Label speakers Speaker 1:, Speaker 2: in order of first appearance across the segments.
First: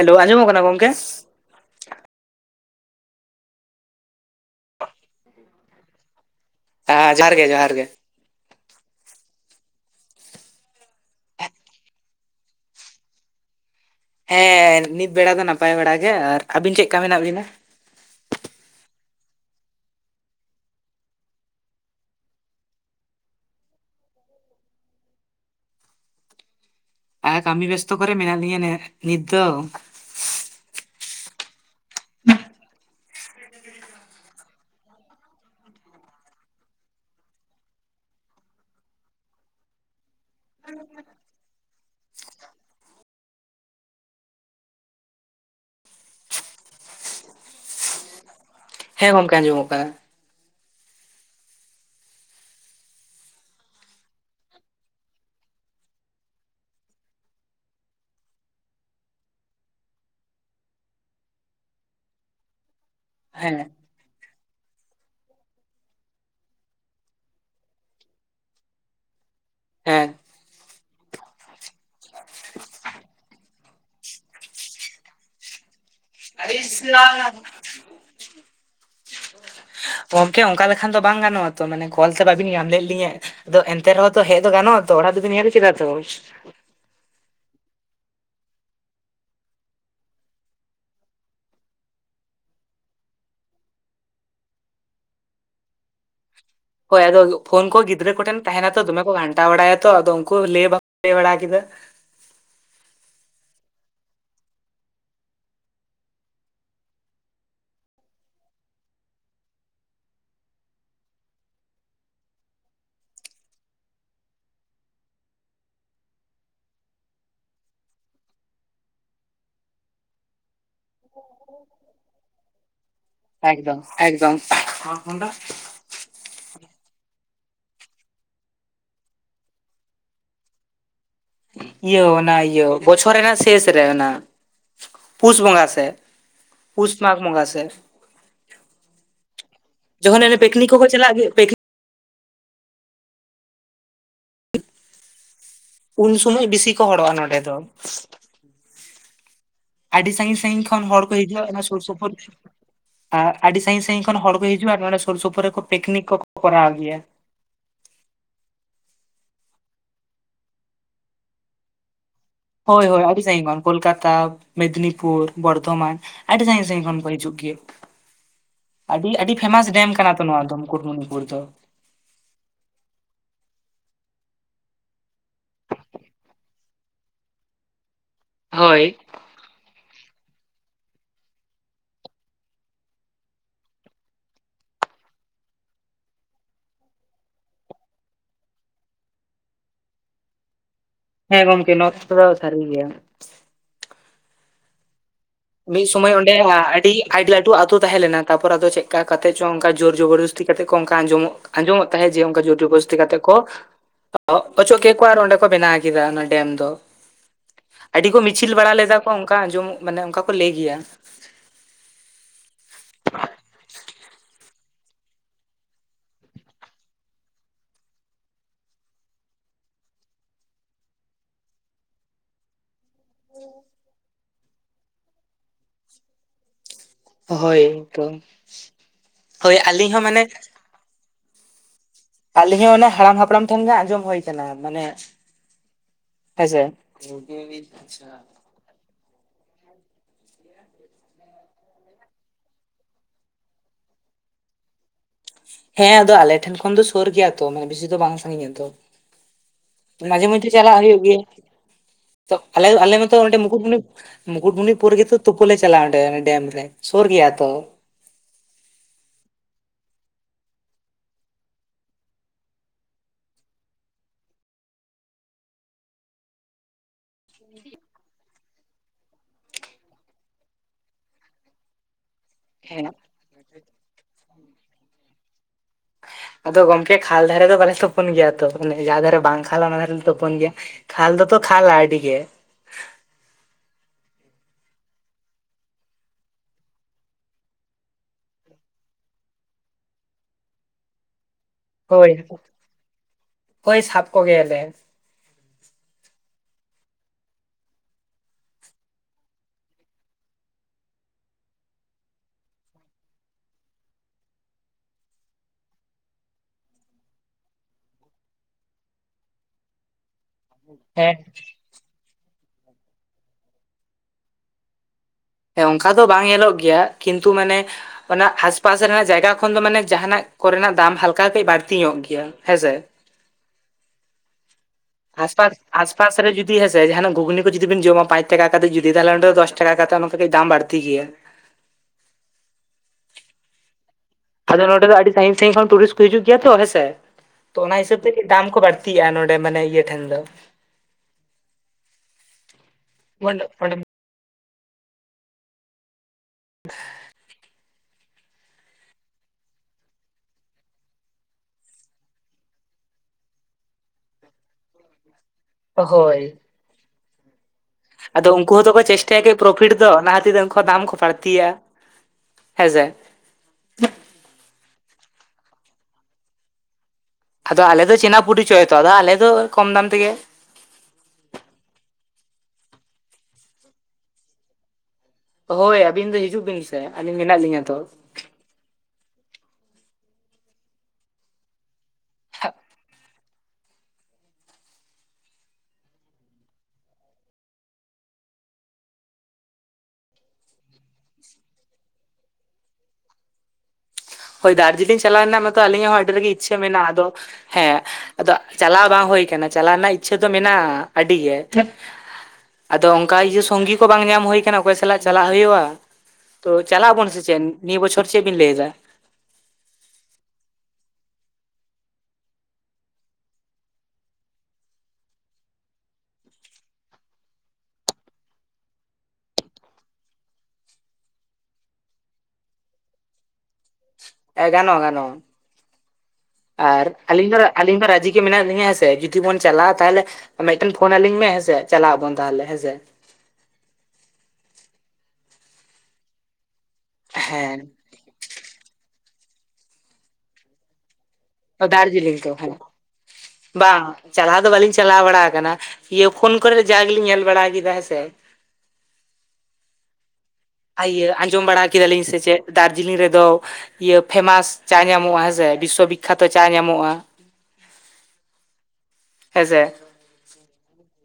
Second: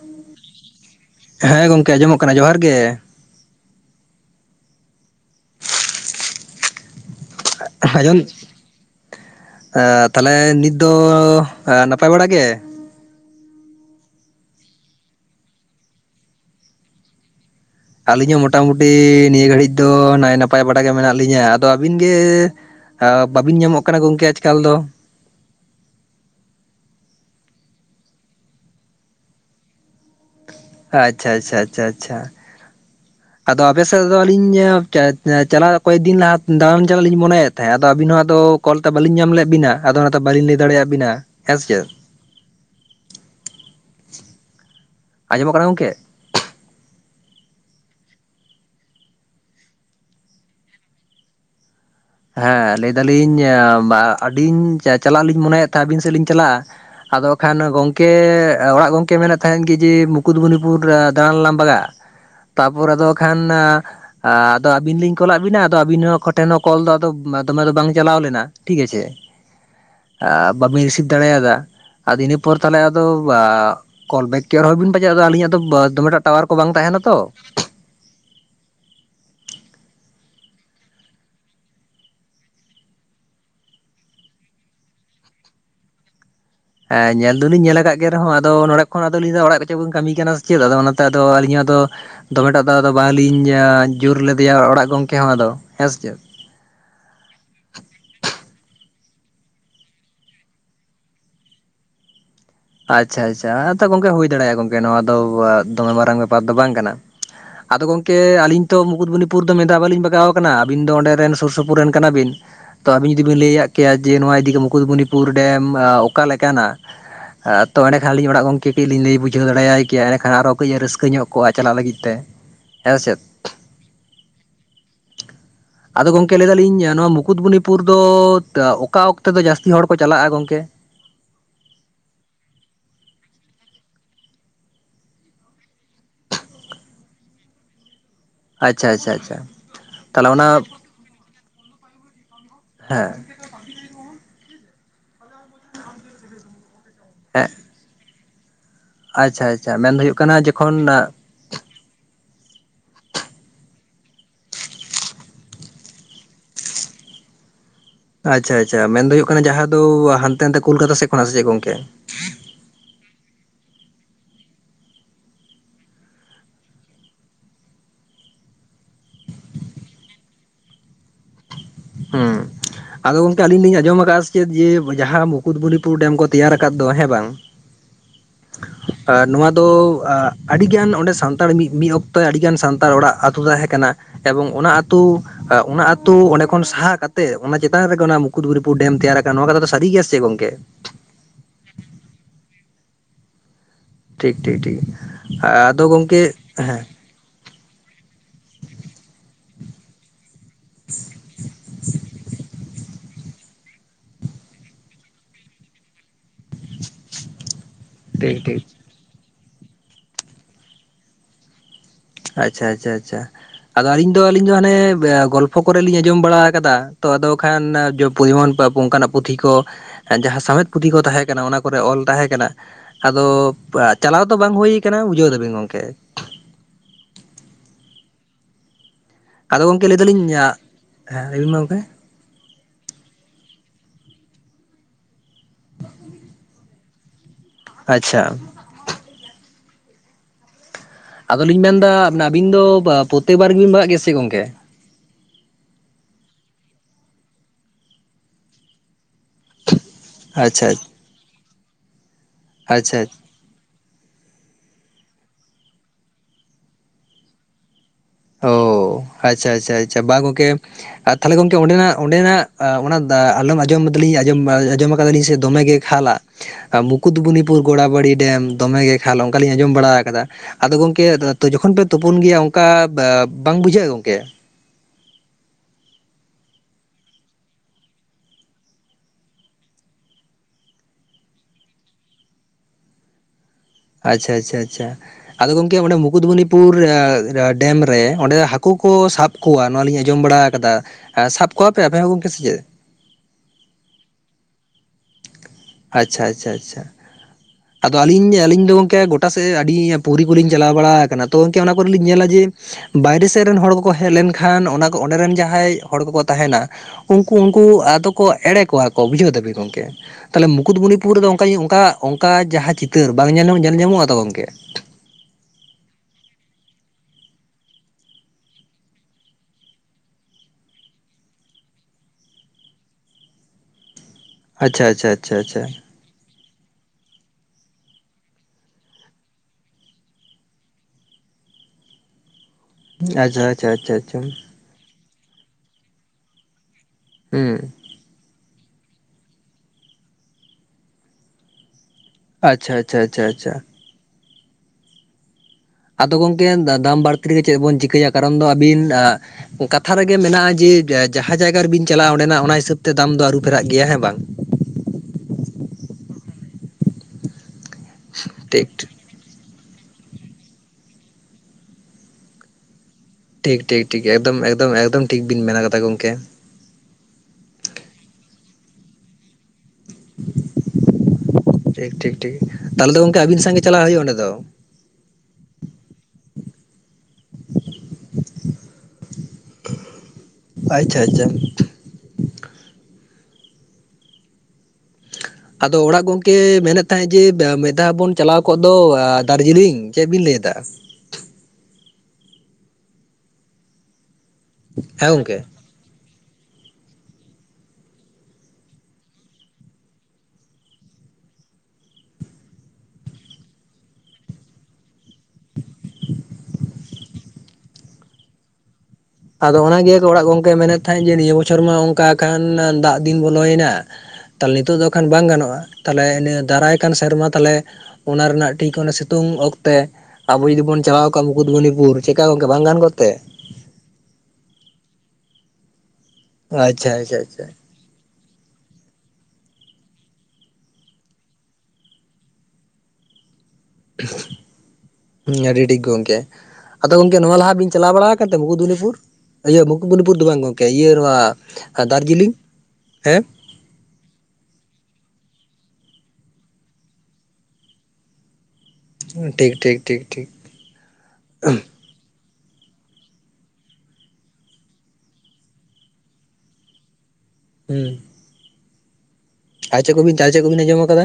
Speaker 1: Hello ᱟᱸᱡᱚᱢᱚᱜ ᱠᱟᱱᱟ ᱜᱚᱝᱠᱮ
Speaker 2: ᱦᱮᱸ ᱜᱚᱝᱠᱮ ᱟᱸᱡᱚᱢᱚᱜ ᱠᱟᱱᱟ ᱡᱚᱦᱟᱨ ᱜᱮ
Speaker 1: ᱦᱮᱸ ᱡᱚᱦᱟᱨ ᱜᱮ ᱡᱚᱦᱟᱨ ᱜᱮ
Speaker 2: [unintelligible] ᱛᱟᱦᱞᱮ ᱱᱤᱛ ᱫᱚ ᱱᱟᱯᱟᱭ ᱵᱟᱲᱟ ᱜᱮ
Speaker 1: ᱦᱮᱸ ᱱᱤᱛ ᱵᱮᱲᱟ ᱫᱚ ᱱᱟᱯᱟᱭ ᱵᱟᱲᱟ ᱜᱮ ᱟᱨ ᱟᱹᱵᱤᱱ ᱪᱮᱫ ᱞᱮᱠᱟ ᱢᱮᱱᱟᱜ ᱵᱤᱱᱟ
Speaker 2: ᱟᱹᱞᱤᱧ ᱦᱚᱸ ᱢᱚᱴᱟᱢᱩᱴᱤ ᱱᱤᱭᱟᱹ ᱜᱷᱟᱹᱲᱤᱡ ᱫᱚ ᱱᱟᱭ ᱱᱟᱯᱟᱭ ᱵᱟᱲᱟ ᱜᱮ ᱢᱮᱱᱟᱜ ᱞᱤᱧᱟᱹ ᱟᱫᱚ ᱟᱹᱵᱤᱱ ᱜᱮ ᱵᱟᱹᱵᱤᱱ ᱧᱟᱢᱚᱜ ᱠᱟᱱᱟ ᱜᱚᱝᱠᱮ ᱟᱡᱽ ᱠᱟᱞ ᱫᱚ
Speaker 1: ᱟᱨ ᱠᱟᱹᱢᱤ ᱵᱮᱥᱛᱚ ᱠᱚᱨᱮ ᱢᱮᱱᱟᱜ ᱞᱤᱧᱟᱹ ᱱᱤᱛ ᱫᱚ
Speaker 2: ᱟᱪᱪᱷᱟ ᱟᱪᱪᱷᱟ ᱟᱪᱪᱷᱟ ᱟᱪᱪᱷᱟ ᱟᱪᱪᱷᱟ ᱟᱫᱚ ᱟᱯᱮᱥᱮᱫ ᱫᱚ ᱟᱞᱤᱧ ᱪᱟᱞᱟᱜ ᱠᱚᱭᱮᱠ ᱫᱤᱱ ᱞᱟᱦᱟ ᱫᱟᱬᱟᱱ ᱪᱟᱞᱟᱜ ᱞᱤᱧ ᱢᱚᱱᱮᱭᱮᱫ ᱭᱟᱦᱮᱸᱫ ᱛᱟᱦᱮᱸ ᱟᱫᱚ ᱟᱵᱤᱱ ᱦᱚᱸ ᱟᱫᱚ ᱠᱚᱞᱛᱮ ᱵᱟᱹᱞᱤᱧ ᱧᱟᱢ ᱞᱮᱫ ᱵᱤᱱᱟ ᱟᱫᱚ ᱚᱱᱟᱛᱮ ᱵᱟᱞᱤᱧ ᱞᱟᱹᱭ ᱫᱟᱲᱮᱭᱟᱜ ᱵᱤᱱᱟ ᱦᱮᱸ ᱥᱮ ᱪᱮᱫ ᱟᱸᱡᱚᱢᱚᱜ ᱠᱟᱱᱟ ᱜᱚᱝᱠᱮ
Speaker 1: ᱦᱮᱸ ᱜᱚᱝᱠᱮ ᱟᱸᱡᱚᱢᱚᱜ ᱠᱟᱱᱟ
Speaker 2: ᱦᱮᱸ ᱞᱟᱹᱭ ᱫᱟᱞᱤᱧ ᱟᱹᱞᱤᱧ ᱪᱟᱞᱟᱜ ᱞᱤᱧ ᱢᱚᱱᱮᱭᱮᱫ ᱛᱟᱦᱮᱸᱜ-ᱟᱹᱵᱤᱱ ᱥᱮᱫ ᱞᱤᱧ ᱪᱟᱞᱟᱜᱼᱟ ᱟᱫᱚ ᱠᱷᱟᱱ ᱜᱚᱝᱠᱮ ᱚᱲᱟᱜ ᱜᱚᱝᱠᱮ ᱢᱮᱱᱮᱫ ᱛᱟᱦᱮᱱ ᱜᱮ ᱡᱮ ᱢᱩᱠᱩᱫᱢᱩᱱᱤᱯᱩᱨ ᱫᱟᱬᱟᱱ ᱞᱟᱝ ᱵᱟᱜᱟᱜ-ᱟ ᱛᱟᱯᱚᱨ ᱟᱫᱚ ᱠᱷᱟᱱ
Speaker 1: ᱦᱮᱸ
Speaker 2: ᱟ ᱟᱹᱵᱤᱱ ᱞᱤᱧ ᱠᱚᱞᱟᱜ ᱵᱤᱱᱟ ᱟᱫᱚ ᱟᱵᱤᱱ ᱦᱚ ᱠᱚᱴᱷᱮᱱ ᱦᱚ ᱠᱚᱞ ᱫᱚ ᱫᱚᱢᱮ ᱫᱚ ᱵᱟᱝ ᱪᱟᱞᱟᱣ ᱞᱮᱱᱟ ᱴᱷᱤᱠ ᱟᱪᱷᱮ
Speaker 1: ᱦᱮᱸ
Speaker 2: ᱟᱻ ᱵᱟᱹᱵᱤᱱ ᱨᱤᱥᱤᱵᱷ ᱫᱟᱲᱮᱭᱟᱫᱟ ᱟᱫᱚ ᱤᱱᱟ ᱯᱚᱨ ᱛᱟᱦᱞᱮ ᱟᱫᱚ ᱠᱚᱞ ᱵᱮᱠ ᱟᱨᱦᱚᱸ ᱵᱤᱱ ᱵᱟᱡᱟᱣᱮᱫ-ᱟ ᱟᱹᱞᱤᱧᱟᱜ ᱫᱚ ᱫᱚᱢᱮ ᱴᱟᱜ ᱴᱟᱣᱟᱨ ᱠᱚ ᱵᱟᱝ ᱛᱟᱦᱮᱱᱟ ᱛᱚ
Speaker 1: ᱜᱚᱢᱠᱮ ᱚᱝᱠᱟ ᱞᱮᱠᱷᱟᱱ ᱫᱚ ᱵᱟᱝ ᱜᱟᱱᱚᱜᱼᱟ ᱛᱚ ᱫᱚ ᱮᱱᱛᱮ ᱨᱮᱦᱚ ᱛᱚ ᱦᱮᱡ ᱫᱚ ᱜᱟᱱᱚᱜ-ᱟ ᱛᱚ ᱚᱲᱟᱜ ᱫᱚᱵᱤᱱ ᱧᱮᱞ ᱠᱮᱫᱟ ᱛᱚ
Speaker 2: ᱮ ᱧᱮᱞ ᱫᱚᱞᱤᱧ ᱧᱮᱞ ᱟᱠᱟᱫ ᱜᱮ ᱨᱮᱦᱚ ᱟᱫᱚ ᱱᱚᱸᱰᱮ ᱠᱷᱚᱱᱟᱜ ᱚᱲᱟᱜ ᱨᱮᱪᱚ ᱵᱤᱱ ᱠᱟᱹᱢᱤ ᱠᱟᱱᱟ ᱪᱮᱫ ᱟᱫᱚ ᱚᱱᱟᱛᱮ ᱟᱫᱚ ᱟᱹᱞᱤᱧ ᱦᱚ ᱟᱫᱚ ᱫᱚᱢᱮᱴᱟᱜ ᱫᱚ ᱟᱫᱚ ᱵᱟᱝᱞᱤᱧ ᱡᱳᱨ ᱞᱮᱫᱮᱭᱟ ᱚᱲᱟᱜ ᱜᱚᱝᱠᱮ ᱦᱚ ᱟᱫᱚ ᱦᱮ ᱥᱮ ᱪᱮᱫ
Speaker 1: ᱛᱚ ᱟᱡᱨᱫᱱᱦᱳᱭ ᱟᱫᱚ ᱯᱷᱳᱱ ᱠᱚ ᱜᱤᱫᱽᱨᱟᱹ ᱠᱚᱴᱷᱮᱱ ᱛᱟᱦᱮᱱᱟᱛᱚ ᱫᱚᱢᱮ ᱠᱚ ᱜᱷᱟᱱᱴᱟ ᱵᱟᱲᱟᱭᱟᱛᱚ ᱟᱫᱚ ᱩᱱᱠᱩ ᱞᱟᱹᱭ ᱵᱟᱠᱚ ᱞᱟᱹᱭ ᱵᱟᱲᱟ ᱠᱮᱫᱟ
Speaker 2: ᱟᱪᱪᱷᱟ ᱟᱪᱪᱷᱟ ᱜᱚᱝᱠᱮ ᱦᱩᱭ ᱫᱟᱲᱮᱭᱟᱜᱼᱟ ᱜᱚᱝᱠᱮ ᱱᱚᱣᱟ ᱫᱚ ᱫᱚᱢᱮ ᱢᱟᱨᱟᱝ ᱵᱮᱯᱟᱨ ᱫᱚ ᱵᱟᱝ ᱠᱟᱱᱟ ᱟᱫᱚ ᱜᱚᱝᱠᱮ ᱟᱹᱞᱤᱧ ᱛᱚ ᱢᱩᱠᱩᱫᱢᱩᱱᱤᱯᱩᱨ ᱫᱚ ᱢᱤᱫ ᱫᱷᱟᱣ ᱵᱟᱹᱞᱤᱧ ᱵᱟᱜᱟᱣ ᱟᱠᱟᱱᱟ ᱟᱹᱵᱤᱱ ᱫᱚ ᱚᱸᱰᱮ ᱨᱮᱱ ᱥᱩᱨ ᱥᱩᱯᱩᱨ ᱨᱮᱱ ᱠᱟᱱᱟ ᱵᱤᱱ ᱛᱚ ᱟᱵᱤᱱ ᱡᱩᱫᱤ ᱵᱤᱱ ᱞᱟᱹᱭ ᱟᱜ ᱠᱮᱭᱟ ᱡᱮ ᱱᱚᱣᱟ ᱤᱫᱤ ᱢᱩᱠᱩᱫᱢᱩᱱᱤᱯᱩᱨ ᱰᱮᱢ ᱚᱠᱟᱞᱮᱠᱱᱟᱜ ᱛᱚ ᱮᱰᱮᱠᱷᱟᱱ ᱟᱹᱞᱤᱧ ᱚᱲᱟᱜ ᱜᱚᱢᱠᱮ ᱠᱮ ᱞᱟᱹᱭ ᱵᱡᱷᱟᱹᱣ ᱫᱟᱲᱮ ᱟᱭ ᱠᱮᱭᱟ ᱟᱨ ᱠᱟᱹᱡ ᱨᱟᱹᱠᱟᱹ ᱧᱚᱜ ᱠᱚᱣᱟᱜ ᱪᱟᱞᱟᱜ ᱞᱟᱹᱜᱤᱫ ᱛᱮ ᱦᱮᱸᱥᱮᱫ
Speaker 1: ᱮᱠᱫᱚᱢ ᱮᱠᱫᱚᱢ
Speaker 2: ᱟᱫᱚ ᱜᱚᱝᱠᱮ ᱞᱟᱹᱭ ᱮᱫᱟᱞᱤᱧ ᱱᱚᱣᱟ ᱢᱩᱠᱩᱴᱢᱩᱱᱤᱯᱩᱨ ᱫᱚ ᱚᱠᱟ ᱚᱠᱛᱮ ᱫᱚ ᱡᱟᱹᱥᱛᱤ ᱦᱚᱲ ᱠᱚ ᱪᱟᱞᱟᱜᱼᱟ ᱜᱚᱝᱠᱮ?
Speaker 1: ᱤᱭᱟᱹ ᱚᱱᱟ ᱤᱭᱟᱹ ᱵᱚᱪᱷᱚᱨ ᱨᱮᱱᱟᱜ ᱥᱮᱥ ᱨᱮ ᱚᱱᱟ ᱯᱩᱥ ᱵᱚᱸᱜᱟ ᱥᱮᱫ ᱯᱩᱥ ᱢᱟᱜᱽ ᱵᱚᱸᱜᱟ ᱥᱮᱫ [unintelligible]
Speaker 2: ᱟᱪᱪᱷᱟ ᱟᱪᱪᱷᱟ ᱟᱪᱪᱷᱟ
Speaker 1: ᱡᱚᱠᱷᱚᱱ
Speaker 2: ᱛᱟᱦᱚᱞᱮ
Speaker 1: [unintelligible]
Speaker 2: ᱚᱱᱟ
Speaker 1: ᱯᱤᱠᱱᱤᱠ ᱠᱚᱠᱚ ᱪᱟᱞᱟᱜ ᱜᱮ [unintelligible]
Speaker 2: ᱦᱮᱸ᱾
Speaker 1: ᱩᱱ ᱥᱚᱢᱚᱭ ᱵᱮᱥᱤ ᱠᱚ ᱦᱚᱲᱚᱜᱼᱟ ᱱᱚᱰᱮ
Speaker 2: ᱦᱮᱸ
Speaker 1: ᱫᱚ᱾
Speaker 2: ᱟᱪᱪᱷᱟ ᱟᱪᱪᱷᱟ᱾ ᱢᱮᱱ ᱫᱚ ᱦᱩᱭᱩᱜ ᱠᱟᱱᱟ ᱡᱚᱠᱷᱚᱱ
Speaker 1: ᱦᱳᱭ ᱚᱱᱟ ᱥᱩᱨ ᱥᱩᱯᱩᱨ ᱟᱨ ᱟᱹᱰᱤ ᱥᱟᱹᱜᱤᱧ ᱥᱟᱹᱜᱤᱧ ᱠᱷᱚᱱᱟᱜ ᱦᱚᱲ ᱠᱚ ᱦᱤᱡᱩᱜ-ᱟ ᱟᱨ ᱱᱚᱰᱮ ᱥᱩᱨ ᱥᱩᱯᱩᱨ ᱨᱮ ᱠᱚ ᱯᱤᱠᱱᱤᱠ ᱠᱚ ᱠᱚᱨᱟᱣ ᱜᱮᱭᱟ᱾
Speaker 2: ᱟᱪᱪᱷᱟ ᱟᱪᱪᱷᱟ᱾ ᱢᱮᱱ ᱫᱚ ᱦᱩᱭᱩᱜ ᱠᱟᱱᱟ ᱡᱟᱦᱟᱸ ᱫᱚ ᱦᱟᱱᱛᱮ ᱱᱟᱛᱮ ᱠᱞᱠᱟᱛᱟ ᱥᱮᱡ ᱠᱷᱚᱱᱟᱜ ᱥᱮ ᱪᱮᱫ ᱜᱚᱝᱠᱮ?
Speaker 1: ᱦᱳᱭ ᱦᱳᱭ ᱟᱹᱰᱤ ᱥᱟᱜᱤᱧ ᱠᱷᱚᱱ ᱠᱳᱞᱠᱟᱛᱟ ᱢᱮᱫᱽᱱᱤᱯᱩᱨ ᱵᱚᱨᱫᱷᱚᱢᱟᱱ ᱟᱹᱰᱤ ᱥᱟᱹᱜᱤᱧ ᱥᱟᱹᱜᱤᱧ ᱠᱷᱚᱱ ᱠᱚ ᱦᱤᱡᱩᱜ ᱜᱮᱭᱟ᱾ ᱟᱹᱰᱤ ᱟᱹᱰᱤ ᱯᱷᱮᱢᱟᱥ ᱰᱮᱢ ᱠᱟᱱᱟ ᱛᱚ ᱱᱚᱶᱟ ᱫᱚ ᱢᱩᱠᱩᱴᱢᱩᱱᱤᱯᱩᱨ ᱫᱚ᱾
Speaker 2: ᱦᱩᱸ᱾ ᱟᱫᱚ ᱜᱚᱝᱠᱮ ᱟᱞᱤᱧ ᱞᱤᱧ ᱟᱸᱡᱚᱢ ᱟᱠᱟᱫᱼᱟ ᱥᱮᱪᱮᱫ ᱡᱮ ᱡᱟᱦᱟ ᱢᱩᱠᱩᱴ ᱢᱩᱱᱤᱯᱩᱨ ᱰᱮᱢ ᱠᱚ ᱛᱮᱭᱟᱨ ᱟᱠᱟᱫ ᱫᱚ ᱦᱮᱸ ᱵᱟᱝ [unintelligible]
Speaker 1: ᱦᱳᱭ᱾
Speaker 2: ᱟᱨ ᱱᱚᱣᱟ ᱫᱚ ᱟᱹᱰᱤᱜᱟᱱ ᱚᱸᱰᱮ ᱥᱟᱱᱛᱟᱲ ᱢᱤᱫ [unintelligible] ᱚᱠᱛᱚ ᱟᱹᱰᱤᱜᱟᱱ ᱥᱟᱱᱛᱟᱲ ᱚᱲᱟᱜ ᱟᱹᱛᱩ ᱛᱟᱦᱮ ᱠᱟᱱᱟ᱾ ᱮᱵᱚᱝ ᱚᱱᱟ ᱟᱹᱛᱩ [unintelligible] [unintelligible] ᱚᱸᱰᱮ ᱠᱷᱚᱱ ᱥᱟᱦᱟ ᱠᱟᱛᱮᱫ ᱚᱱᱟ ᱪᱮᱛᱟᱱ ᱨᱮᱜᱮ ᱚᱱᱟ ᱢᱩᱠᱩᱴᱢᱚᱱᱤᱯᱩᱨ ᱰᱮᱢ ᱛᱮᱭᱟᱨ ᱟᱠᱟᱱᱟ ᱱᱚᱣᱟ ᱠᱟᱛᱷᱟ ᱫᱚ ᱥᱟᱹᱨᱤ ᱜᱮᱭᱟ ᱥᱮ ᱜᱚᱝᱠᱮ?
Speaker 1: ᱦᱮ ᱜᱚᱝᱠᱮ ᱱᱚᱣᱟ ᱠᱟᱛᱷᱟ ᱫᱚ ᱥᱟᱹᱨᱤ ᱜᱮᱭᱟ᱾
Speaker 2: ᱴᱷᱤᱠ ᱴᱷᱤᱠ ᱴᱷᱤᱠ᱾ ᱟᱫᱚ
Speaker 1: ᱢᱤᱫ ᱥᱚᱢᱚᱭ
Speaker 2: ᱜᱚᱢᱠᱮ,
Speaker 1: ᱚᱸᱰᱮ
Speaker 2: ᱦᱮᱸ
Speaker 1: ᱟᱹᱰᱤ ᱟᱹᱰᱤ ᱞᱟᱹᱴᱩ ᱟᱛᱳ ᱛᱟᱦᱮᱸ ᱞᱮᱱᱟ ᱛᱟᱯᱚᱨ ᱟᱫᱚ ᱪᱮᱫ ᱞᱮᱠᱟ ᱠᱟᱛᱮᱫ ᱪᱚ ᱚᱱᱠᱟ ᱡᱳᱨ ᱡᱚᱵᱚᱨ ᱡᱚᱥᱛᱤ ᱠᱟᱛᱮᱫ ᱠᱚ ᱚᱱᱠᱟ ᱟᱸᱡᱚᱢ ᱟᱸᱡᱚᱢᱚᱜ ᱛᱟᱦᱮᱸ ᱡᱮ ᱚᱱᱠᱟ ᱡᱳᱨᱡᱚᱵᱚᱥᱛᱤ ᱠᱟᱛᱮᱫ ᱠᱚ ᱚᱪᱚᱜ ᱠᱮᱫ ᱠᱚᱣᱟ ᱟᱨ ᱚᱸᱰᱮ ᱠᱚ ᱵᱮᱱᱟᱣ ᱠᱮᱫᱟ ᱚᱱᱟ ᱰᱮᱢ ᱫᱚ ᱟᱹᱰᱤ ᱠᱚ
Speaker 2: ᱴᱷᱤᱠ
Speaker 1: ᱢᱤᱪᱷᱤᱞ
Speaker 2: ᱴᱷᱤᱠ
Speaker 1: ᱵᱟᱲᱟ ᱞᱮᱫᱟ ᱚᱱᱠᱟ ᱟᱸᱡᱚᱢᱚᱜ ᱢᱟᱱᱮ ᱚᱱᱠᱟ ᱠᱚ ᱞᱟᱹᱭ ᱜᱮᱭᱟ᱾
Speaker 2: ᱟᱪᱪᱷᱟ ᱟᱪᱪᱷᱟ ᱟᱪᱪᱷᱟ᱾ ᱟᱫᱚ ᱟᱹᱞᱤᱧ ᱫᱚ ᱟᱹᱞᱤᱧ ᱫᱚ ᱦᱟᱱᱮ ᱜᱚᱞᱯᱚ ᱠᱚᱨᱮ ᱞᱤᱧ ᱟᱸᱡᱚᱢ ᱵᱟᱲᱟ ᱟᱠᱟᱫᱟ ᱛᱚ ᱟᱫᱚ ᱠᱷᱟᱱ ᱯᱚᱨᱤᱢᱟᱱ ᱚᱱᱠᱟᱱᱟᱜ ᱯᱩᱛᱷᱤ ᱠᱚ ᱡᱟᱦᱟ ᱥᱟᱶᱦᱮᱫ ᱯᱩᱛᱷᱤ ᱠᱚ ᱛᱟᱦᱮ ᱠᱟᱱᱟ ᱚᱱᱟ ᱠᱚᱨᱮ ᱚᱞ ᱛᱟᱦᱮ ᱠᱟᱱᱟ ᱟᱫᱚ ᱪᱟᱞᱟᱣ ᱫᱚ‌ ᱵᱟᱝ ᱦᱩᱭ ᱠᱟᱱᱟ ᱵᱩᱡᱷᱟᱹᱣ ᱮᱫᱟᱵᱤᱱ ᱜᱚᱢᱠᱮ
Speaker 1: ᱦᱳᱭ ᱛᱚ᱾ ᱦᱳᱭ
Speaker 2: ᱟᱫᱚ ᱜᱚᱝᱠᱮ
Speaker 1: ᱟᱹᱞᱤᱧ
Speaker 2: ᱞᱟᱹᱭ
Speaker 1: ᱦᱚᱸ ᱢᱟᱱᱮ
Speaker 2: ᱮᱫᱟᱞᱤᱧ, ᱦᱮᱸ ᱞᱟᱹᱭᱵᱤᱱ ᱢᱟ ᱜᱚᱝᱠᱮ
Speaker 1: ᱟᱹᱞᱤᱧ ᱦᱚᱸ ᱚᱱᱟ ᱦᱟᱲᱟᱢ ᱦᱟᱯᱲᱟᱢ ᱴᱷᱮᱱ ᱜᱮ ᱟᱸᱡᱚᱢ ᱦᱳᱭ ᱠᱟᱱᱟ ᱢᱟᱱᱮ ᱟᱪᱷᱟ [unintelligible]
Speaker 2: ᱟᱪᱪᱷᱟ ᱾
Speaker 1: [unintelligible]
Speaker 2: ᱟᱫᱚᱞᱤᱧ ᱢᱮᱱ ᱮᱫᱟ ᱟᱹᱵᱤᱱ ᱫᱚ ᱯᱨᱚᱛᱮᱠᱵᱟᱨ ᱜᱮᱵᱤᱱ ᱵᱟᱜᱟᱜ ᱜᱮᱭᱟ ᱥᱮ ᱜᱚᱝᱠᱮ?
Speaker 1: ᱦᱮᱸ ᱟᱫᱚ ᱟᱞᱮ ᱴᱷᱮᱱ ᱠᱷᱚᱱ ᱫᱚ ᱥᱳᱨ ᱜᱮᱭᱟ ᱛᱚ ᱢᱟᱱᱮ ᱵᱮᱥᱤ ᱫᱚ ᱵᱟᱝ ᱥᱟᱜᱤᱧ ᱟᱛᱚ᱾ ᱢᱟᱡᱷᱮ ᱢᱚᱫᱽᱫᱷᱮ
Speaker 2: ᱟᱪᱪᱷᱟ
Speaker 1: ᱪᱟᱞᱟᱜ ᱦᱩᱭᱩᱜ ᱜᱮᱭᱟ, ᱛᱚ ᱟᱞᱮ
Speaker 2: ᱟᱪᱪᱷᱟ
Speaker 1: [unintelligible]
Speaker 2: ᱟᱪᱪᱷᱟ
Speaker 1: ᱢᱟᱛᱚ ᱚᱸᱰᱮ ᱢᱩᱠᱩᱴᱢᱩᱱᱤ ᱢᱩᱠᱩᱴᱢᱩᱱᱤᱯᱩᱨ ᱜᱮᱛᱚ ᱛᱩᱯᱩ ᱞᱮ ᱪᱟᱞᱟᱜᱼᱟ ᱚᱸᱰᱮ ᱰᱮᱢ ᱨᱮ ᱥᱳᱨ ᱜᱮᱭᱟ ᱛᱚ ᱾
Speaker 2: ᱳ ᱟᱪᱪᱷᱟ ᱟᱪᱪᱷᱟ ᱟᱪᱪᱷᱟ ᱵᱟᱝ ᱜᱚᱢᱠᱮ ᱟᱨ ᱛᱟᱦᱚᱞᱮ ᱜᱚᱝᱠᱮ ᱚᱸᱰᱮᱱᱟᱜ [unintelligible] ᱚᱱᱟ [unintelligible] ᱟᱸᱡᱚᱢ ᱫᱚᱞᱤᱧ ᱟᱸᱡᱚᱢ ᱟᱸᱡᱚᱢ ᱟᱠᱟᱫᱟ ᱞᱤᱧ ᱥᱮ ᱫᱚᱢᱮᱜᱮ ᱠᱷᱟᱞ-ᱟ ᱢᱩᱠᱩᱴᱢᱩᱱᱤᱯᱩᱨ ᱜᱚᱲᱟᱵᱟᱹᱲᱤ ᱰᱮᱢ ᱫᱚᱢᱮᱜᱮ ᱠᱷᱟᱞᱟ ᱚᱱᱠᱟᱞᱤᱧ ᱟᱸᱡᱚᱢ ᱵᱟᱲᱟ ᱟᱠᱟᱫᱟ ᱾ ᱟᱫᱚ ᱜᱚᱝᱠᱮ ᱡᱚᱠᱷᱚᱱ ᱯᱮ ᱛᱳᱯᱳᱱ ᱜᱮᱭᱟ
Speaker 1: ᱦᱮᱸ
Speaker 2: ᱚᱱᱠᱟ
Speaker 1: ᱾
Speaker 2: ᱵᱟᱝ ᱵᱩᱡᱷᱟᱹᱜᱼᱟ ᱜᱚᱝᱠᱮ
Speaker 1: ᱟᱫᱚ ᱜᱚᱝᱠᱮ ᱠᱷᱟᱞ ᱫᱷᱟᱨᱮ ᱫᱚ ᱵᱟᱞᱮ ᱛᱳᱯᱳᱱ ᱜᱮᱭᱟ ᱛᱚ, ᱡᱟᱦᱟᱸ ᱫᱷᱟᱨᱮ ᱵᱟᱝ ᱠᱷᱟᱞ-ᱟ ᱚᱱᱟ ᱫᱷᱟᱨᱮ ᱞᱮ ᱛᱳᱯᱳᱱ ᱜᱮᱭᱟ ᱾ ᱠᱷᱟᱞ ᱫᱚ ᱛᱚ ᱠᱷᱟᱞ-ᱟ ᱟᱹᱰᱤ ᱜᱮ ᱾
Speaker 2: ᱟᱪᱪᱷᱟ ᱟᱪᱪᱷᱟ ᱟᱪᱪᱷᱟ ᱾ ᱟᱫᱚ ᱜᱚᱝᱠᱮ ᱚᱸᱰᱮ ᱢᱩᱠᱩᱴᱢᱩᱱᱤᱯᱩᱨ ᱰᱮᱢ ᱨᱮ ᱚᱸᱰᱮ ᱦᱟᱹᱠᱩ ᱠᱚ ᱥᱟᱵ ᱠᱚᱣᱟ ᱱᱚᱣᱟ ᱞᱤᱧ ᱟᱸᱡᱚᱢ ᱵᱟᱲᱟ ᱟᱠᱟᱫᱟ, ᱥᱟᱵ ᱠᱚᱣᱟᱯᱮ ᱟᱯᱮ ᱦᱚᱸ
Speaker 1: ᱦᱳᱭ
Speaker 2: ᱜᱚᱝᱠᱮ ᱥᱮ ᱪᱮᱫ?
Speaker 1: ᱦᱳᱭ ᱥᱟᱵ ᱠᱚ ᱜᱮᱭᱟᱞᱮ ᱾
Speaker 2: ᱟᱪᱪᱷᱟ ᱟᱪᱪᱷᱟ ᱟᱪᱪᱷᱟ ᱾ ᱟᱫᱚ ᱟᱹᱞᱤᱧ ᱟᱞᱤᱧ ᱫᱚ ᱜᱚᱝᱠᱮ ᱜᱚᱴᱟ ᱥᱮᱫ ᱟᱹᱰᱤ ᱯᱩᱨᱤ ᱠᱚᱞᱤᱧ ᱪᱟᱞᱟᱣ ᱵᱟᱲᱟ ᱟᱠᱟᱱᱟ, ᱛᱚ ᱜᱚᱝᱠᱮ ᱚᱱᱟ ᱠᱚᱨᱮ ᱞᱤᱧ ᱧᱮᱞᱟ ᱡᱮ ᱵᱟᱭᱨᱮ ᱥᱮᱫ ᱨᱮᱱ ᱦᱚᱲ ᱠᱚᱠᱚ ᱦᱮᱡ ᱞᱮᱱᱠᱷᱟᱱ ᱚᱱᱟ ᱠᱚ ᱚᱸᱰᱮᱨᱮᱱ ᱡᱟᱦᱟᱸᱭ ᱦᱚᱲ ᱠᱚᱠᱚ ᱛᱟᱦᱮᱱᱟ ᱩᱱᱠᱩ ᱩᱱᱠᱩ ᱟᱫᱚ ᱠᱚ ᱮᱲᱮ ᱠᱚᱣᱟ ᱠᱚ ᱵᱩᱡᱷᱟᱹᱣ ᱫᱟᱹᱵᱤᱡ ᱜᱚᱢᱠᱮ ᱾ ᱛᱟᱦᱚᱞᱮ ᱢᱩᱠᱩᱴᱢᱩᱱᱤᱯᱩᱨ
Speaker 1: ᱦᱮᱸ
Speaker 2: ᱨᱮᱫᱚ ᱚᱱᱠᱟᱧ ᱚᱱᱠᱟ ᱚᱱᱠᱟ ᱡᱟᱦᱟᱸ ᱪᱤᱛᱟᱹᱨ ᱵᱟᱝ ᱧᱮᱞ ᱧᱮᱞ ᱧᱟᱢᱚᱜᱼᱟ ᱛᱚ ᱜᱚᱝᱠᱮ?
Speaker 1: ᱦᱮᱸ ᱚᱱᱠᱟ ᱫᱚ ᱵᱟᱝ ᱧᱮᱞᱚᱜ ᱜᱮᱭᱟ ᱠᱤᱱᱛᱩ ᱢᱟᱱᱮ ᱚᱱᱟ ᱟᱥᱯᱟᱥ ᱨᱮᱱᱟᱜ ᱡᱟᱭᱜᱟ ᱠᱷᱚᱱ ᱫᱚ ᱢᱟᱱᱮ ᱡᱟᱦᱟᱸᱱᱟᱜ ᱠᱚᱨᱮᱱᱟᱜ ᱫᱟᱢ ᱦᱟᱞᱠᱟ ᱠᱟᱹᱡ ᱵᱟᱹᱲᱛᱤ ᱧᱚᱜ ᱜᱮᱭᱟ ᱾ ᱦᱮᱸ ᱥᱮ
Speaker 2: ᱟᱪᱪᱷᱟ ᱾
Speaker 1: ᱟᱥᱯᱟᱥ ᱟᱥ ᱯᱟᱥ ᱨᱮ ᱡᱩᱫᱤ ᱦᱮᱸ ᱥᱮ ᱡᱟᱦᱟᱱᱟᱜ ᱜᱷᱩᱜᱽᱱᱤ ᱠᱚ ᱡᱩᱫᱤ ᱵᱤᱱ ᱡᱚᱢ-ᱟ ᱯᱟᱸᱪ ᱴᱟᱠᱟ ᱠᱟᱛᱮ ᱡᱩᱫᱤ ᱛᱟᱦᱚᱞᱮ ᱚᱸᱰᱮ ᱫᱚᱥ ᱴᱟᱠᱟ ᱠᱟᱛᱮᱫ ᱚᱱᱛᱮ ᱠᱟᱹᱡ ᱫᱟᱢ ᱵᱟᱹᱲᱛᱤ ᱜᱮᱭᱟ ᱾
Speaker 2: ᱟᱪᱪᱷᱟ ᱟᱪᱪᱷᱟ ᱟᱪᱪᱷᱟ ᱟᱪᱪᱷᱟ ᱾
Speaker 1: ᱟᱫᱚ ᱱᱚᱸᱰᱮ ᱫᱚ ᱟᱹᱰᱤ ᱥᱟᱺᱜᱤᱧ ᱥᱟᱺᱜᱤᱧ ᱠᱷᱚᱱ ᱴᱩᱨᱤᱥᱴ ᱠᱚ ᱦᱤᱡᱩᱜ ᱜᱮᱭᱟ ᱛᱚ ᱦᱮᱸ ᱥᱮ,
Speaker 2: ᱦᱩᱸ
Speaker 1: ᱛᱚ ᱚᱱᱟ ᱦᱤᱥᱟᱹᱵᱽ ᱛᱮ ᱫᱟᱢ ᱠᱚ ᱵᱟᱹᱲᱛᱤᱜᱼᱟ ᱱᱚᱰᱮ ᱢᱟᱱᱮ ᱤᱭᱟᱹ ᱴᱷᱮᱱ ᱫᱚ
Speaker 2: ᱟᱪᱪᱷᱟ ᱟᱪᱷᱟ ᱟᱪᱷᱟ ᱟᱪᱷᱟ ᱾ ᱟᱫᱚ ᱜᱚᱝᱠᱮ ᱫᱟᱢ ᱵᱟᱹᱲᱛᱤ ᱨᱮᱜᱮ ᱪᱮᱫ ᱵᱚᱱ ᱪᱤᱠᱟᱹᱭᱟ ᱠᱟᱨᱚᱱ ᱫᱚ ᱟᱹᱵᱤᱱ ᱠᱟᱛᱷᱟ ᱨᱮᱜᱮ ᱢᱮᱱᱟᱜᱼᱟ ᱡᱮ ᱡᱟᱦᱟᱸ ᱡᱟᱭᱜᱟ ᱨᱮᱵᱤᱱ ᱪᱟᱞᱟᱜᱼᱟ ᱚᱸᱰᱮᱱᱟᱜ ᱚᱱᱟ ᱦᱤᱥᱟᱹᱵ ᱛᱮ ᱫᱟᱢ ᱫᱚ ᱟᱹᱨᱩ ᱯᱷᱮᱨᱟᱜ ᱜᱮᱭᱟ ᱦᱮᱸ ᱵᱟᱝ
Speaker 1: ᱦᱳᱭ ᱾ ᱟᱫᱚ ᱩᱱᱠᱩ ᱦᱚᱸ
Speaker 2: ᱴᱷᱤᱠ
Speaker 1: ᱫᱚ ᱠᱚ ᱪᱮᱥ ᱟᱠᱚ ᱯᱨᱚᱯᱷᱤᱴ ᱫᱚ ᱚᱱᱟ ᱛᱮ ᱩᱱᱠᱩ ᱫᱟᱢ ᱠᱚ ᱵᱟᱹᱲᱛᱤᱭᱟ ᱦᱮᱸᱥᱮ
Speaker 2: ᱴᱷᱤᱠ ᱴᱷᱤᱠ ᱴᱷᱤᱠ ᱮᱠᱫᱚᱢ ᱮᱠᱫᱚᱢ ᱮᱠᱫᱚᱢ ᱴᱷᱤᱠ ᱵᱤᱱ ᱢᱮᱱ ᱟᱠᱟᱫᱟ ᱜᱚᱢᱠᱮ ᱾
Speaker 1: ᱟᱫᱚ ᱟᱞᱮ ᱫᱚ ᱪᱮᱱᱟ ᱯᱚᱨᱤᱪᱚᱭᱟ ᱛᱚ ᱟᱫᱚ ᱟᱞᱮ ᱫᱚ ᱠᱚᱢ ᱫᱟᱢ ᱛᱮᱜᱮ
Speaker 2: [inaudible] ᱴᱷᱤᱠ ᱴᱷᱤᱠ ᱴᱷᱤᱠ ᱛᱟᱦᱞᱮ ᱫᱚ ᱜᱚᱝᱠᱮ ᱟᱹᱵᱤᱱ ᱥᱟᱶ ᱜᱮ ᱪᱟᱞᱟᱜ ᱦᱩᱭᱩᱜᱼᱟ ᱚᱸᱰᱮ ᱫᱚ ᱾
Speaker 1: ᱦᱳᱭ ᱟᱹᱵᱤᱱ ᱫᱚ ᱦᱤᱡᱩᱜ ᱵᱤᱱ ᱥᱮ ᱟᱹᱞᱤᱧ ᱢᱮᱱᱟᱜ ᱞᱤᱧᱟᱹ ᱛᱚ᱾
Speaker 2: [inaudible] ᱟᱪᱪᱷᱟ ᱟᱪᱪᱷᱟ ᱾ ᱟᱫᱚ ᱚᱲᱟᱜ ᱜᱚᱝᱠᱮ ᱢᱮᱱᱮᱫ ᱛᱟᱦᱮᱸᱫ, ᱡᱮ ᱢᱤᱫ ᱫᱷᱟᱣ ᱵᱚᱱ ᱪᱟᱞᱟᱣ ᱠᱚᱜ ᱫᱚ ᱫᱟᱨᱡᱤᱞᱤᱝ ᱪᱮᱫ ᱵᱤᱱ ᱞᱟᱹᱭ ᱮᱫᱟ?
Speaker 1: ᱦᱳᱭ ᱫᱟᱨᱡᱤᱞᱤᱝ
Speaker 2: ᱦᱮᱸ
Speaker 1: ᱪᱟᱞᱟᱣ
Speaker 2: ᱜᱚᱝᱠᱮ
Speaker 1: ᱨᱮᱱᱟᱜ ᱢᱟ ᱛᱚ ᱟᱹᱞᱤᱧ ᱦᱚᱸ ᱟᱹᱰᱤ ᱨᱟᱹᱜᱤ ᱤᱪᱷᱟ ᱢᱮᱱᱟᱜ-ᱟ ᱟᱫᱚ ᱦᱮᱸ ᱟᱫᱚ ᱪᱟᱞᱟᱣ ᱵᱟᱝ ᱦᱩᱭ ᱠᱟᱱᱟ ᱪᱟᱞᱟᱣ ᱨᱮᱱᱟᱜ ᱤᱪᱪᱷᱟᱹ ᱫᱚ ᱢᱮᱱᱟᱜᱼᱟ ᱟᱹᱰᱤᱜᱮ ᱟᱫᱚ ᱚᱱᱠᱟ ᱤᱭᱟᱹ ᱥᱚᱝᱜᱤ ᱠᱚ ᱵᱟᱝ ᱧᱟᱢ ᱦᱳᱭ ᱟᱠᱟᱱᱟ ᱚᱠᱚᱭ ᱥᱟᱞᱟᱜ ᱪᱟᱞᱟᱜ ᱦᱩᱭᱩᱜᱼᱟ? ᱛᱚ ᱪᱟᱞᱟᱜ ᱟᱵᱚᱱ ᱥᱮ ᱪᱮᱫ ᱱᱤᱭᱟᱹ ᱵᱚᱪᱷᱚᱨ ᱥᱮ ᱪᱮᱫ ᱵᱤᱱ ᱞᱟᱹᱭ ᱮᱫᱟ?
Speaker 2: ᱟᱫᱚ ᱚᱲᱟᱜ ᱜᱮ ᱚᱲᱟᱜ ᱜᱚᱝᱠᱮ ᱢᱮᱱᱮᱫ ᱛᱟᱦᱮᱸᱫ ᱡᱮ ᱱᱤᱭᱟᱹ ᱵᱚᱪᱷᱚᱨ ᱢᱟ ᱚᱱᱠᱟ ᱠᱷᱟᱱ ᱫᱟᱜ ᱫᱤᱱ ᱵᱚᱞᱚᱭᱮᱱᱟ ᱾ ᱛᱟᱦᱚᱞᱮ ᱱᱤᱛᱚᱜ ᱫᱚ ᱠᱷᱟᱱ ᱵᱟᱝ ᱜᱟᱱᱚᱜᱼᱟ ᱛᱟᱦᱚᱞᱮ ᱱᱤᱭᱟᱹ ᱫᱟᱨᱟᱭ ᱠᱟᱱᱟ ᱥᱮᱨᱢᱟ ᱛᱟᱦᱚᱞᱮ ᱚᱱᱟ ᱨᱮᱱᱟᱜ ᱴᱷᱤᱠ ᱚᱱᱟ ᱥᱤᱛᱩᱝ ᱚᱠᱛᱮ ᱟᱵᱚ ᱡᱩᱫᱤ ᱵᱚ ᱪᱟᱞᱟᱣ ᱠᱚ ᱢᱩᱠᱩᱴᱢᱩᱱᱤᱯᱩᱨ ᱪᱮ ᱠᱟ ᱜᱚᱝᱠᱮ ᱵᱟᱝ ᱜᱟᱱ ᱠᱚᱛᱮ
Speaker 1: ᱦᱮᱜᱟᱱᱚᱜᱼᱟ ᱜᱟᱱᱚᱜᱼᱟ ᱟᱨ
Speaker 2: ᱟᱪᱪᱷᱟ ᱟᱪᱪᱷᱟ
Speaker 1: ᱟᱹᱞᱤᱧ ᱫᱚ
Speaker 2: ᱟᱪᱪᱷᱟ
Speaker 1: ᱟᱹᱞᱤᱧ ᱫᱚ ᱨᱟᱹᱡᱤ ᱪᱤ ᱢᱮᱱᱟᱜ ᱞᱤᱧᱟ ᱦᱮᱸᱥ ᱡᱩᱫᱤ ᱵᱚᱱ ᱪᱟᱞᱟᱜᱼᱟ ᱛᱟᱦᱚᱞᱮ ᱢᱤᱫᱴᱮᱱ ᱯᱷᱳᱱ ᱟᱞᱤᱧ ᱢᱮ ᱦᱮᱸᱥᱮ ᱪᱟᱞᱟᱜ ᱟᱵᱚᱱ ᱛᱟᱦᱚᱞᱮ ᱦᱮᱸᱥᱮ
Speaker 2: ᱦᱮᱸ ᱟᱹᱰᱤ ᱴᱷᱤᱠ ᱜᱮ ᱜᱚᱝᱠᱮ ᱟᱫᱚ ᱜᱚᱝᱠᱮ ᱱᱚᱣᱟ ᱞᱟᱦᱟ
Speaker 1: ᱦᱮᱸ
Speaker 2: ᱵᱤᱱ ᱪᱟᱞᱟᱣ ᱵᱟᱲᱟ ᱢᱩᱠᱩᱴᱢᱩᱱᱤᱯᱩᱨ ᱤᱭᱟᱹ ᱢᱩᱠᱩᱴᱢᱩᱱᱤᱯᱩᱨ ᱫᱚ ᱵᱟᱝ ᱜᱚᱝᱠᱮ ᱤᱭᱟᱹᱮ ᱱᱚᱣᱟ ᱫᱟᱨᱡᱤᱞᱤᱝ
Speaker 1: ᱛᱚ ᱦᱮᱸ
Speaker 2: ᱦᱮᱸ
Speaker 1: ᱵᱟᱝ ᱪᱟᱞᱟᱣ ᱫᱚ ᱵᱟᱹᱞᱤᱧ ᱪᱟᱞᱟᱣ ᱵᱟᱲᱟ ᱟᱠᱟᱱᱟ ᱤᱭᱟᱹ ᱯᱷᱳᱱ ᱠᱚᱨᱮ ᱡᱟ ᱜᱮᱞᱤᱧ ᱧᱮᱞ ᱵᱟᱲᱟ ᱠᱮᱫᱟ ᱦᱮᱸ ᱥᱮ
Speaker 2: ᱴᱷᱤᱠ ᱴᱷᱤᱠ ᱴᱷᱤᱠ ᱴᱷᱤᱠ
Speaker 1: ᱤᱭᱟᱹ ᱟᱸᱡᱚᱢ ᱵᱟᱲᱟ ᱠᱮᱫᱟᱞᱤᱧ ᱥᱮ ᱪᱮᱫ ᱫᱟᱨᱡᱤᱞᱤᱝ ᱨᱮᱫᱚ ᱤᱭᱟᱹ ᱯᱷᱮᱢᱟᱥ ᱪᱟ ᱧᱟᱢᱚᱜᱼᱟ ᱦᱮᱸᱥᱮ ᱵᱤᱥᱥᱚ ᱵᱤᱠᱠᱷᱟᱛᱚ ᱪᱟ ᱧᱟᱢᱚᱜᱼᱟ ᱾
Speaker 2: ᱦᱮᱸ
Speaker 1: ᱦᱮᱸ ᱥᱮ
Speaker 2: ᱪᱮᱫ ᱠᱚᱵᱤᱱ ᱟᱨ ᱪᱮᱫ ᱠᱚᱵᱤᱱ ᱟᱸᱡᱚᱢ ᱟᱠᱟᱫᱟ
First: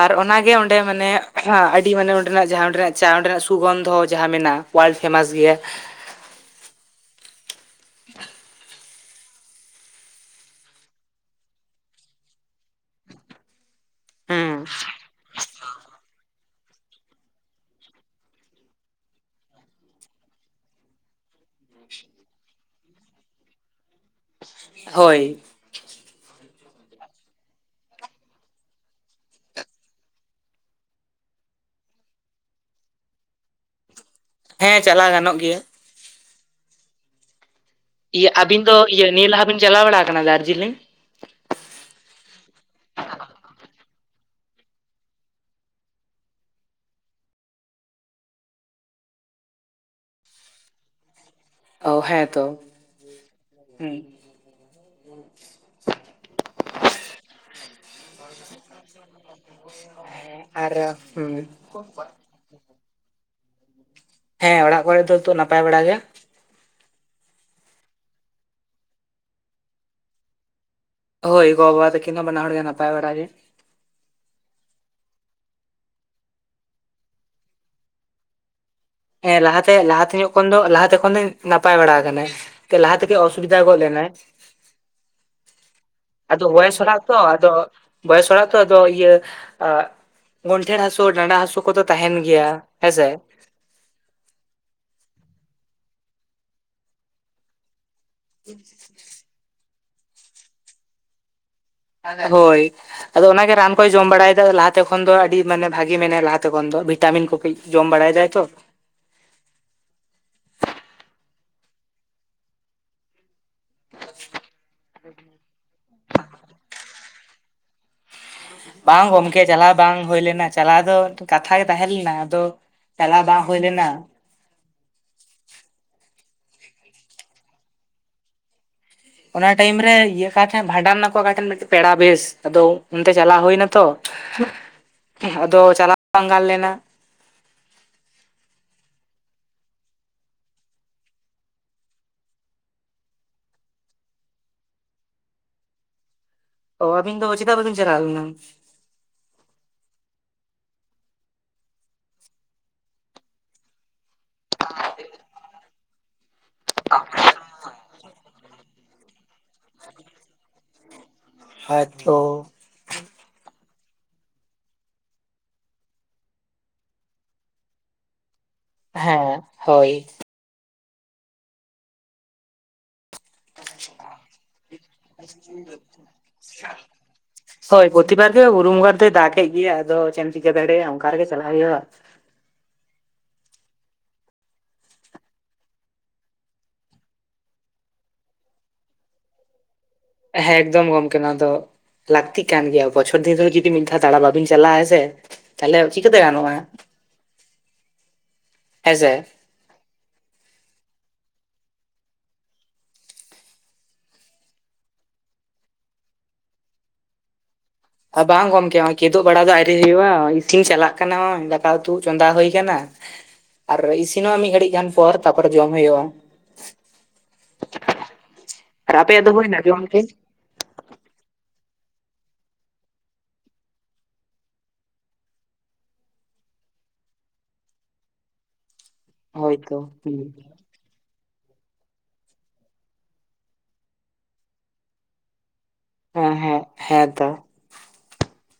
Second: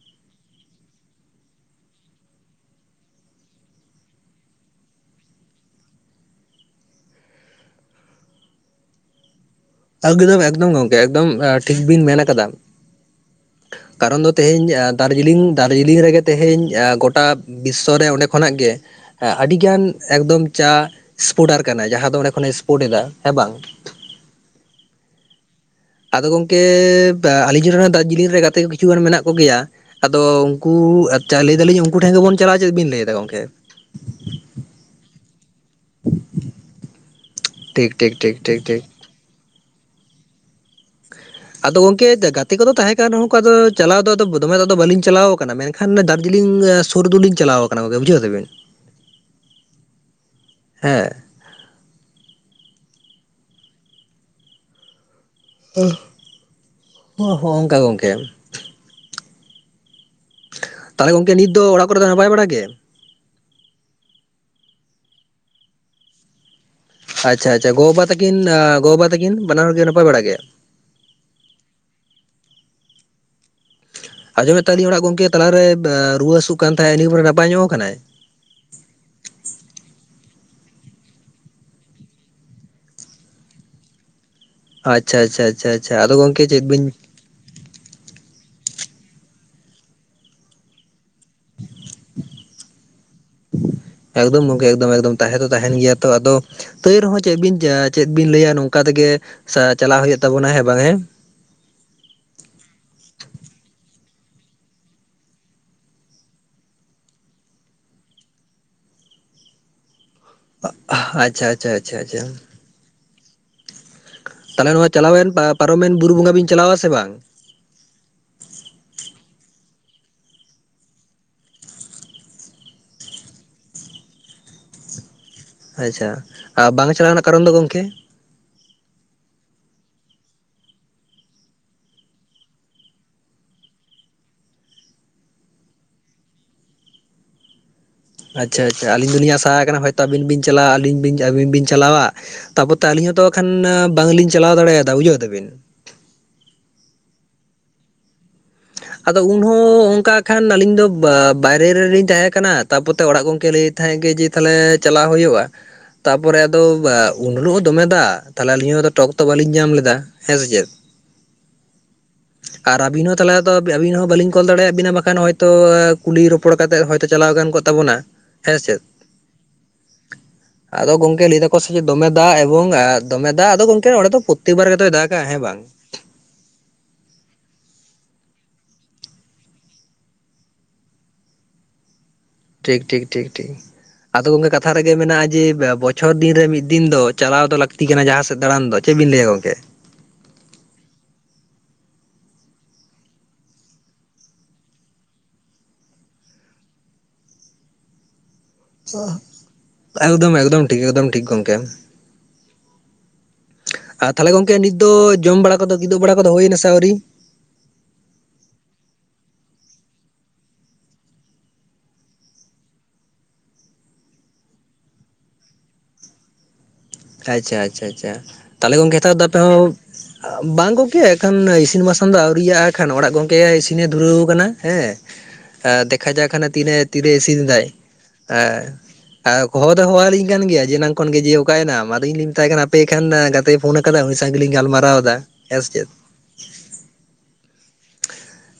Speaker 1: ᱟᱨ ᱚᱱᱟ ᱜᱮ ᱚᱸᱰᱮ ᱢᱟᱱᱮ ᱟᱹᱰᱤ ᱢᱟᱱᱮ ᱚᱸᱰᱮᱱᱟᱜ ᱡᱟᱦᱟᱸ ᱚᱸᱰᱮᱱᱟᱜ ᱪᱟ ᱚᱸᱰᱮᱱᱟᱜ ᱥᱩᱜᱚᱱᱫᱷᱚ ᱡᱟᱦᱟᱸ ᱢᱮᱱᱟᱜᱼᱟ ᱾ ᱵᱟᱭ ᱯᱷᱮᱢᱟᱥ ᱜᱮᱭᱟ᱾
Speaker 2: ᱮᱠᱫᱚᱢ ᱮᱠᱫᱚᱢ ᱜᱚᱝᱠᱮ ᱮᱠᱫᱚᱢ ᱴᱷᱤᱠ ᱵᱤᱱ ᱢᱮᱱ ᱟᱠᱟᱫᱟ ᱾ ᱠᱟᱨᱚᱱ ᱫᱚ ᱛᱮᱦᱮᱧ ᱫᱟᱨᱡᱤᱞᱤᱝ ᱫᱟᱨᱡᱤᱞᱤᱝ ᱨᱮᱜᱮ ᱛᱮᱦᱮᱧ ᱜᱚᱴᱟ ᱵᱤᱥᱥᱚ ᱨᱮ ᱚᱸᱰᱮ ᱠᱷᱚᱱᱟᱜ ᱜᱮ ᱦᱮ ᱟᱹᱰᱤ ᱜᱟᱱ ᱮᱠᱫᱚᱢ ᱪᱟ ᱥᱯᱳᱨᱴᱟᱨ ᱠᱟᱱᱟᱭ ᱡᱟᱦᱟᱸ ᱫᱚ ᱚᱸᱰᱮ ᱠᱷᱚᱱᱮ ᱮ ᱥᱯᱳᱨᱴ ᱮᱫᱟ᱾ ᱦᱮᱸ ᱵᱟᱝ?
Speaker 1: ᱦᱳᱭ᱾
Speaker 2: ᱟᱫᱚ ᱜᱚᱝᱠᱮ ᱟᱞᱤᱧ ᱨᱮᱱ ᱦᱚᱸ ᱫᱟᱨᱡᱤᱞᱤᱝ ᱨᱮ ᱜᱟᱛᱮ ᱠᱚ ᱠᱤᱪᱷᱩ ᱜᱟᱱ ᱢᱮᱱᱟᱜ ᱠᱚᱜᱮᱭᱟ᱾ ᱟᱫᱚ ᱩᱱᱠᱩ ᱟᱪᱪᱷᱟ ᱞᱟᱹᱭ ᱫᱟᱞᱤᱧ ᱩᱱᱠᱩ ᱴᱷᱮᱱ ᱜᱮᱵᱚᱱ ᱪᱟᱞᱟᱜᱼᱟ ᱪᱮᱫ ᱵᱤᱱ ᱞᱟᱹᱭᱫᱟ ᱜᱚᱝᱠᱮ᱾
Speaker 1: ᱦᱮᱸ ᱪᱟᱞᱟᱣ ᱜᱟᱱᱚᱜ ᱜᱮᱭᱟ᱾
Speaker 2: ᱴᱷᱤᱠ᱾ ᱴᱷᱤᱠ
Speaker 1: ᱤᱭᱟᱹ
Speaker 2: ᱴᱷᱤᱠ ᱴᱷᱤᱠ
Speaker 1: ᱟᱹᱵᱤᱱ ᱫᱚ
Speaker 2: ᱴᱷᱤᱠ
Speaker 1: ᱤᱭᱟᱹ ᱱᱤᱭᱟᱹ ᱞᱟᱦᱟ ᱵᱤᱱ ᱪᱟᱞᱟᱣ ᱵᱟᱲᱟ ᱠᱟᱱᱟ ᱫᱟᱨᱡᱤᱞᱤᱝ?
Speaker 2: ᱟᱫᱚ ᱜᱚᱝᱠᱮ ᱜᱟᱛᱮ ᱠᱚᱫᱚ ᱛᱟᱦᱮᱸ ᱠᱟᱱ ᱨᱮᱦᱚᱸ ᱠᱚ ᱫᱚ ᱪᱟᱞᱟᱣ ᱫᱚ ᱫᱚᱢᱮ ᱫᱷᱟ ᱫᱚ ᱵᱟᱹᱞᱤᱧ ᱪᱟᱞᱟᱣ ᱟᱠᱟᱱᱟ ᱢᱮᱱ ᱮᱱᱠᱷᱟᱱ ᱫᱟᱨᱡᱤᱞᱤᱝ ᱥᱩᱨ ᱫᱚ ᱞᱤᱧ ᱪᱟᱞᱟᱣ ᱟᱠᱟᱱᱟ ᱜᱚᱝᱠᱮ ᱵᱩᱡᱷᱟᱹᱣ ᱫᱟᱵᱮᱱ ᱦᱮᱸ᱾
Speaker 1: ᱚ ᱦᱮᱸ ᱛᱚ ᱦᱩᱸ᱾
Speaker 2: ᱦᱚᱸ ᱦᱚᱸ ᱚᱱᱠᱟ ᱜᱚᱝᱠᱮ᱾
Speaker 1: [inaudible]
Speaker 2: ᱛᱟᱦᱚᱞᱮ ᱜᱚᱝᱠᱮ
Speaker 1: ᱦᱩᱸ
Speaker 2: ᱱᱤᱛ ᱫᱚ ᱚᱲᱟᱜ ᱠᱚᱨᱮ ᱫᱚ ᱱᱟᱯᱟᱭ ᱵᱟᱲᱟ ᱜᱮ?
Speaker 1: ᱦᱮᱸ ᱚᱲᱟᱜ ᱠᱚᱨᱮ ᱫᱚ ᱛᱚ ᱱᱟᱯᱟᱭ ᱵᱟᱲᱟ ᱜᱮ᱾
Speaker 2: ᱟᱪᱪᱷᱟ ᱟᱪᱪᱷᱟ ᱜᱚᱼᱵᱟ ᱛᱟᱠᱤᱱ ᱜᱚ ᱵᱟᱵᱟ ᱛᱟᱹᱠᱤᱱ ᱵᱟᱱᱟ ᱦᱚᱲ ᱜᱮ ᱱᱟᱯᱟᱭ ᱵᱟᱲᱟ ᱜᱮ?
Speaker 1: ᱦᱳᱭ ᱜᱚ ᱵᱟ ᱛᱟᱹᱠᱤᱱ ᱵᱟᱱᱟ ᱦᱚᱲ ᱜᱮ ᱱᱟᱯᱟᱭ ᱵᱟᱲᱟ ᱜᱮ᱾
Speaker 2: ᱟᱡᱚᱢᱮᱫ ᱛᱟᱦᱮ ᱞᱤᱧ ᱚᱲᱟᱜ ᱜᱚᱝᱠᱮ ᱛᱟᱞᱟᱨᱮ ᱨᱩᱣᱟᱹ ᱦᱟᱹᱥᱩᱜ ᱠᱟᱱ ᱛᱟᱦᱮᱸᱜ ᱱᱟᱜ ᱯᱚᱨᱮ ᱱᱟᱯᱟᱭ ᱧᱚᱜ ᱟᱠᱟᱱᱟᱭ?
Speaker 1: ᱦᱮᱸ ᱞᱟᱦᱟᱛᱮ ᱞᱟᱦᱟᱛᱮ ᱧᱚᱜ ᱠᱷᱚᱱ ᱫᱚ ᱞᱟᱦᱟᱛᱮ ᱠᱷᱚᱱ ᱫᱚᱣ ᱱᱟᱯᱟᱭ ᱵᱟᱲᱟ ᱟᱠᱟᱱᱟᱭ᱾ ᱞᱟᱦᱟ ᱛᱮᱜᱮ ᱚᱥᱩᱵᱤᱫᱷᱟ ᱜᱚᱫ ᱞᱮᱱᱟᱭ᱾
Speaker 2: ᱟᱪᱪᱷᱟ ᱪᱷᱟ-ᱪᱷᱟ-ᱪᱷᱟ ᱟᱫᱚ ᱜᱚᱝᱠᱮ ᱪᱮᱫ
Speaker 1: ᱵᱚᱭᱮᱥ
Speaker 2: ᱵᱤᱱ?
Speaker 1: ᱦᱚᱲᱟᱜ ᱛᱚ ᱟᱫᱚ ᱵᱚᱭᱮᱥ ᱦᱚᱲᱟᱜ ᱛᱚ ᱟᱫᱚ ᱤᱭᱟᱹ ᱜᱚᱱᱴᱷᱮ ᱦᱟᱹᱥᱩ ᱰᱟᱸᱰᱟ ᱦᱟᱹᱥᱩ ᱠᱚ ᱫᱚ ᱛᱟᱦᱮᱱ ᱜᱮᱭᱟ᱾ ᱦᱮᱸᱥᱮ?
Speaker 2: ᱮᱠᱫᱚᱢ ᱜᱚᱝᱠᱮ ᱮᱠᱫᱚᱢ ᱮᱠᱫᱚᱢ ᱛᱟᱦᱮᱸ ᱫᱚ ᱛᱟᱦᱮᱱ ᱜᱮᱭᱟ ᱛᱚ ᱟᱫᱚ ᱛᱟᱹᱣ ᱨᱮᱦᱚᱸ ᱪᱮᱫ ᱵᱤᱱ ᱡᱟ ᱪᱮᱫ ᱵᱤᱱ ᱞᱟᱹᱭᱟ ᱱᱚᱝᱠᱟ ᱛᱮᱜᱮ ᱥᱟ ᱪᱟᱞᱟᱣ ᱦᱩᱭᱩᱜ ᱛᱟᱵᱚᱱᱟ᱾ ᱦᱮᱸ ᱵᱟᱝ ᱦᱮᱸ?
Speaker 1: ᱦᱳᱭ᱾ ᱟᱫᱚ ᱚᱱᱟᱜᱮ ᱨᱟᱱ ᱠᱚᱭ ᱡᱚᱢ ᱵᱟᱲᱟᱭᱮᱫᱟ ᱞᱟᱦᱟᱛᱮ ᱠᱷᱚᱱ ᱫᱚ ᱟᱹᱰᱤ ᱢᱟᱱᱮ ᱵᱷᱟᱜᱤ ᱢᱮᱱᱟᱭᱟ ᱞᱟᱦᱟᱛᱮ ᱠᱷᱚᱱ ᱫᱚ ᱵᱷᱤᱴᱟᱢᱤᱱ ᱠᱚ ᱠᱟᱹᱡ ᱡᱚᱢ ᱵᱟᱲᱟᱭ ᱫᱟᱭ ᱛᱚ᱾
Speaker 2: ᱟᱪᱪᱷᱟ ᱟᱪᱪᱷᱟ ᱟᱪᱪᱷᱟ ᱟᱪᱪᱷᱟ᱾ ᱛᱟᱦᱚᱞᱮ ᱱᱚᱣᱟ ᱪᱟᱞᱟᱣᱮᱱ ᱯᱟᱼᱯᱟᱨᱚᱢᱮᱱ ᱵᱩᱨᱩ ᱵᱚᱸᱜᱟ ᱵᱤᱱ ᱪᱟᱞᱟᱣᱟ ᱥᱮ ᱵᱟᱝ?
Speaker 1: ᱵᱟᱝ ᱜᱚᱢᱠᱮ ᱪᱟᱞᱟᱣ ᱵᱟᱝ ᱦᱳᱭ ᱞᱮᱱᱟ ᱪᱟᱞᱟᱣ ᱫᱚ ᱠᱟᱛᱷᱟ ᱜᱮ ᱛᱟᱦᱮᱸ ᱞᱮᱱᱟ ᱟᱫᱚ ᱪᱟᱞᱟ ᱵᱟᱸᱝ ᱦᱳᱭ ᱞᱮᱱᱟ᱾
Speaker 2: ᱟᱪᱪᱷᱟ ᱟ ᱵᱟᱝ ᱪᱟᱞᱟᱜ ᱨᱮᱱᱟᱜ ᱠᱟᱨᱚᱱ ᱫᱚ ᱜᱚᱢᱠᱮ?
Speaker 1: ᱚᱱᱟ ᱴᱟᱭᱤᱢ ᱨᱮ ᱤᱭᱟᱹ ᱠᱚᱴᱷᱮᱱ ᱵᱷᱟᱸᱰᱟᱱ ᱱᱟᱠᱚ ᱚᱠᱟᱴᱷᱮᱱ ᱢᱤᱫᱴᱮᱡ ᱯᱮᱲᱟ ᱵᱮᱥ ᱟᱫᱚ ᱚᱱᱛᱮ ᱪᱟᱞᱟᱣ ᱦᱩᱭᱱᱟ ᱛᱚ ᱟᱫᱚ ᱪᱟᱞᱟᱣ ᱵᱟᱝ ᱜᱟᱱ ᱞᱮᱱᱟ᱾
Speaker 2: ᱟᱪᱪᱷᱟ ᱟᱪᱪᱷᱟ ᱟᱹᱞᱤᱧ ᱫᱚᱞᱤᱧ ᱟᱥᱟ ᱟᱠᱟᱱᱟ ᱦᱚᱭᱛᱚ ᱟᱹᱵᱤᱱ ᱵᱤᱱ ᱪᱟᱞᱟᱜᱼᱟ ᱟᱹᱞᱤᱧ ᱵᱤᱱ ᱟᱹᱵᱤᱱ ᱵᱤᱱ ᱪᱟᱞᱟᱣᱟ᱾ ᱛᱟᱯᱚᱨ ᱛᱚ ᱟᱹᱞᱤᱧ ᱦᱚᱸᱛᱚ ᱮᱠᱷᱟᱱ ᱵᱟᱝᱞᱤᱧ ᱪᱟᱞᱟᱣ ᱫᱟᱲᱮᱭᱟᱫᱟ ᱵᱩᱡᱷᱟᱹᱣ ᱫᱟᱹᱵᱤᱱ᱾
Speaker 1: ᱚ ᱟᱵᱤᱱ ᱫᱚ ᱪᱮᱫᱟ ᱵᱟᱹᱵᱤᱱ ᱪᱟᱞᱟ ᱞᱮᱱᱟ?
Speaker 2: ᱟᱫᱚ ᱩᱱᱦᱚᱸ ᱚᱱᱠᱟ ᱠᱷᱟᱱ ᱟᱹᱞᱤᱧ ᱫᱚ ᱵᱟᱭᱨᱮ ᱨᱮᱞᱤᱧ ᱛᱟᱦᱮᱸ ᱠᱟᱱᱟ ᱛᱟᱯᱚᱛᱮ ᱚᱲᱟᱜ ᱜᱚᱝᱠᱮ ᱞᱟᱹᱭ ᱛᱟᱦᱮᱸᱜ ᱜᱮ ᱡᱮ ᱛᱟᱦᱚᱞᱮ ᱪᱟᱞᱟᱣ ᱦᱩᱭᱩᱜᱼᱟ᱾ ᱛᱟᱯᱚᱨᱮ ᱟᱫᱚ ᱩᱱ ᱦᱤᱞᱳᱜ ᱦᱚᱸ ᱫᱚᱢᱮ ᱫᱟᱜ ᱛᱟᱦᱞᱮ ᱟᱹᱞᱤᱧ ᱦᱚᱸ ᱴᱚᱠ ᱫᱚ ᱵᱟᱹᱞᱤᱧ ᱧᱟᱢ ᱞᱮᱫᱟ᱾ ᱦᱮᱸ ᱥᱮ ᱪᱮᱫ?
Speaker 1: ᱦᱮᱸᱛᱚ᱾
Speaker 2: ᱟᱨ ᱟᱵᱤᱱ ᱦᱚᱸ ᱛᱟᱦᱞᱮ ᱟᱫᱚ ᱟᱹᱵᱤᱱ ᱦᱚᱸ ᱵᱟᱹᱞᱤᱧ ᱠᱚᱞ ᱫᱟᱲᱮᱭᱟᱜ ᱵᱤᱱᱟ ᱵᱟᱠᱷᱟᱱ ᱦᱚᱭᱛᱳ ᱠᱩᱞᱤ ᱨᱚᱯᱚᱲ ᱠᱟᱛᱮᱜ ᱦᱚᱭᱛᱚ ᱪᱟᱞᱟᱣ ᱜᱟᱱ ᱠᱚᱜ ᱛᱟᱵᱚᱱᱟ᱾ ᱦᱮᱸ ᱥᱮᱫ?
Speaker 1: ᱦᱮᱸ ᱦᱳᱭ ᱾
Speaker 2: ᱟᱫᱚ ᱜᱚᱝᱠᱮ ᱞᱟᱹᱭ ᱮᱫᱟᱠᱚ ᱥᱮ ᱪᱮᱫ ᱫᱚᱢᱮ ᱫᱟᱜ ᱮᱵᱚᱝ ᱼᱼ ᱫᱚᱢᱮ ᱫᱟᱜ ᱟᱫᱚ ᱜᱚᱝᱠᱮ ᱚᱸᱰᱮ ᱫᱚ ᱯᱚᱛᱛᱮᱠᱵᱟᱨ ᱜᱮᱛᱚᱭ ᱫᱟᱜᱼᱟ ᱦᱮᱸ ᱵᱟᱝ ᱾
Speaker 1: [unintelligible] ᱦᱳᱭ ᱯᱚᱛᱤᱵᱟᱨ ᱜᱮ ᱵᱩᱨᱩ ᱵᱚᱸᱜᱟ ᱨᱮᱫᱚᱭ ᱫᱟᱜᱮᱫ ᱜᱮᱭᱟ ᱟᱫᱚ ᱪᱮᱫ ᱮᱢ ᱪᱤᱠᱟᱹ ᱫᱟᱲᱮᱭᱟᱜᱼᱟ ᱚᱝᱠᱟ ᱨᱮᱜᱮ ᱪᱟᱞᱟᱜ ᱦᱩᱭᱩᱜᱼᱟ ᱾
Speaker 2: ᱴᱷᱤᱠ ᱴᱷᱤᱠ ᱴᱷᱤᱠ ᱴᱷᱤᱠ ᱾ ᱟᱫᱚ ᱜᱚᱝᱠᱮ ᱠᱟᱛᱷᱟ ᱨᱮᱜᱮ ᱢᱮᱱᱟᱜᱼᱟ ᱡᱮ ᱵᱚᱪᱷᱚᱨ ᱫᱤᱱ ᱨᱮ ᱢᱤᱫ ᱫᱤᱱ ᱫᱚ ᱪᱟᱞᱟᱣ ᱫᱚ ᱞᱟᱹᱠᱛᱤ ᱠᱟᱱᱟ ᱡᱟᱦᱟᱸ ᱥᱮᱫ ᱫᱟᱬᱟᱱ ᱫᱚ ᱾ ᱪᱮᱫ ᱵᱤᱱ ᱞᱟᱹᱭᱟ ᱜᱚᱝᱠᱮ?
Speaker 1: ᱦᱮᱸ ᱮᱠᱫᱚᱢ ᱜᱚᱝᱠᱮ ᱱᱚᱣᱟ ᱫᱚ ᱼᱼ ᱞᱟᱹᱠᱛᱤ ᱠᱟᱱ ᱜᱮᱭᱟ ᱵᱚᱪᱷᱚᱨ ᱫᱤᱱ ᱨᱮᱦᱚᱸ ᱡᱩᱫᱤ ᱢᱤᱫ ᱫᱷᱟᱣ ᱫᱟᱬᱟ ᱵᱟᱵᱤᱱ ᱪᱟᱞᱟᱜᱼᱟ ᱦᱮᱸ ᱥᱮ ᱾ ᱛᱟᱦᱞᱮ ᱪᱤᱠᱟᱹᱛᱮ ᱜᱟᱱᱚᱜᱼᱟ ᱾
Speaker 2: [inaudible] ᱮᱠᱫᱚᱢ ᱮᱠᱫᱚᱢ ᱴᱷᱤᱠ ᱮᱠᱫᱚᱢ ᱴᱷᱤᱠ ᱜᱚᱢᱠᱮ ᱾ ᱟᱨ ᱛᱟᱦᱞᱮ ᱜᱚᱝᱠᱮ ᱱᱤᱛ ᱫᱚ ᱡᱚᱢ ᱵᱟᱲᱟ ᱠᱚᱫᱚ ᱠᱤᱫᱳᱜ ᱵᱟᱲᱟ ᱠᱚᱫᱚ ᱦᱩᱭᱮᱱᱟ ᱥᱮ ᱟᱹᱣᱨᱤ?
Speaker 1: ᱵᱟᱝ ᱜᱚᱢᱠᱮ ᱦᱚᱸᱜᱼᱚᱭ ᱠᱮᱫᱳᱜ ᱵᱟᱲᱟ ᱫᱚ ᱟᱭᱨᱤ ᱦᱩᱭᱩᱜᱼᱟ ᱤᱥᱤᱱ ᱪᱟᱞᱟᱜ ᱠᱟᱱᱟ ᱱᱚᱭ ᱫᱟᱠᱟ ᱩᱛᱩ ᱪᱚᱸᱫᱟ ᱦᱩᱭ ᱠᱟᱱᱟ ᱾ ᱟᱨ ᱤᱥᱤᱱᱚᱜᱼᱟ ᱢᱤᱫ ᱜᱷᱟᱹᱲᱤᱡ ᱜᱟᱱ ᱯᱚᱨ ᱛᱟᱯᱚᱨᱮ ᱡᱚᱢ ᱦᱩᱭᱩᱜᱼᱟ ᱾
Speaker 2: ᱟᱪᱪᱷᱟ ᱟᱪᱪᱷᱟ ᱟᱪᱷᱟ ᱛᱟᱦᱞᱮ
Speaker 1: ᱟᱨ
Speaker 2: ᱜᱚᱝᱠᱮ ᱱᱮᱛᱟᱨ ᱫᱚ
Speaker 1: ᱟᱯᱮᱭᱟᱜ
Speaker 2: ᱟᱯᱮ
Speaker 1: ᱦᱩᱭᱱᱟ
Speaker 2: ᱦᱚᱸ
Speaker 1: ᱡᱚᱢ ᱠᱤ
Speaker 2: ᱼᱼ ᱵᱟᱝ ᱜᱚᱝᱠᱮ ᱮᱱᱠᱷᱟᱱ ᱤᱥᱤᱱ ᱵᱟᱥᱟᱝ ᱫᱚ ᱟᱹᱣᱨᱤᱭᱟᱜᱼᱟ ᱮᱠᱷᱟᱱ ᱚᱲᱟᱜ ᱜᱚᱝᱠᱮ ᱤᱥᱤᱱᱮ ᱫᱷᱩᱨᱟᱹᱣ ᱟᱠᱟᱱᱟ ᱦᱮᱸ᱾ ᱦᱮᱸ ᱫᱮᱠᱷᱟ ᱡᱟᱠ ᱦᱟᱱᱮ ᱛᱤᱨᱮ ᱛᱤᱨᱮ ᱤᱥᱤᱱ ᱮᱫᱟᱭ ᱾ ᱦᱚᱦᱚ
Speaker 1: ᱦᱳᱭᱛᱚ
Speaker 2: ᱫᱚ ᱦᱚᱦᱚ ᱟᱞᱤᱧ ᱠᱟᱱ ᱜᱮᱭᱟ ᱡᱮ ᱮᱱᱟᱝ ᱠᱷᱚᱱ ᱜᱮ ᱡᱮ ᱚᱠᱟᱭᱮᱱᱟᱢ? ᱟᱫᱚ ᱤᱧᱤᱧ ᱢᱮᱛᱟᱭ ᱠᱟᱱᱟ ᱟᱯᱮ ᱮᱱᱠᱷᱟᱱ ᱜᱟᱛᱮᱭ ᱯᱷᱳᱱ ᱟᱠᱟᱫᱟ ᱩᱱᱤ ᱥᱟᱶ ᱜᱮᱞᱤᱧ ᱜᱟᱞᱢᱟᱨᱟᱣ ᱮᱫᱟ ᱦᱮᱸ ᱥᱮ ᱪᱮᱫ?
Speaker 1: ᱦᱮᱸ ᱦᱮᱸ ᱦᱮᱸ ᱛᱚ ᱾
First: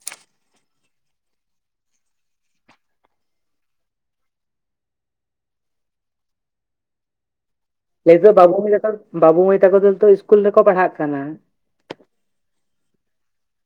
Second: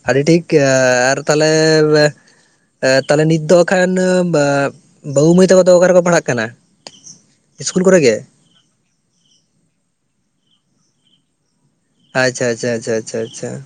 Speaker 2: ᱟᱹᱰᱤ ᱴᱷᱤᱠ ᱟᱨ ᱛᱟᱦᱞᱮᱻ ᱼᱼ ᱛᱟᱦᱞᱮ ᱱᱤᱛ ᱫᱚ ᱮᱠᱷᱟᱱ ᱵᱟᱹᱵᱩ ᱢᱟᱹᱭ ᱛᱟᱠᱚ ᱫᱚ ᱚᱠᱟ ᱨᱮᱠᱚ ᱯᱟᱲᱦᱟᱜ ᱠᱟᱱᱟ? ᱤᱥᱠᱩᱞ ᱠᱚᱨᱮ ᱜᱮ?
Speaker 1: ᱞᱟᱹᱭ ᱫᱚ ᱵᱟᱹᱵᱩ ᱢᱟᱹᱭ ᱛᱟᱠᱚ ᱵᱟᱹᱵᱩ ᱢᱟᱹᱭ ᱛᱟᱠᱚ ᱫᱚ ᱱᱤᱛᱚᱜ ᱤᱥᱠᱩᱞ ᱨᱮᱠᱚ ᱯᱟᱲᱦᱟᱜ ᱠᱟᱱᱟ ᱾
Speaker 2: ᱟᱪᱪᱷᱟ ᱟᱪᱷᱟ ᱟᱪᱪᱷᱟ ᱟᱪᱷᱟ ᱟᱪᱷᱟ ᱾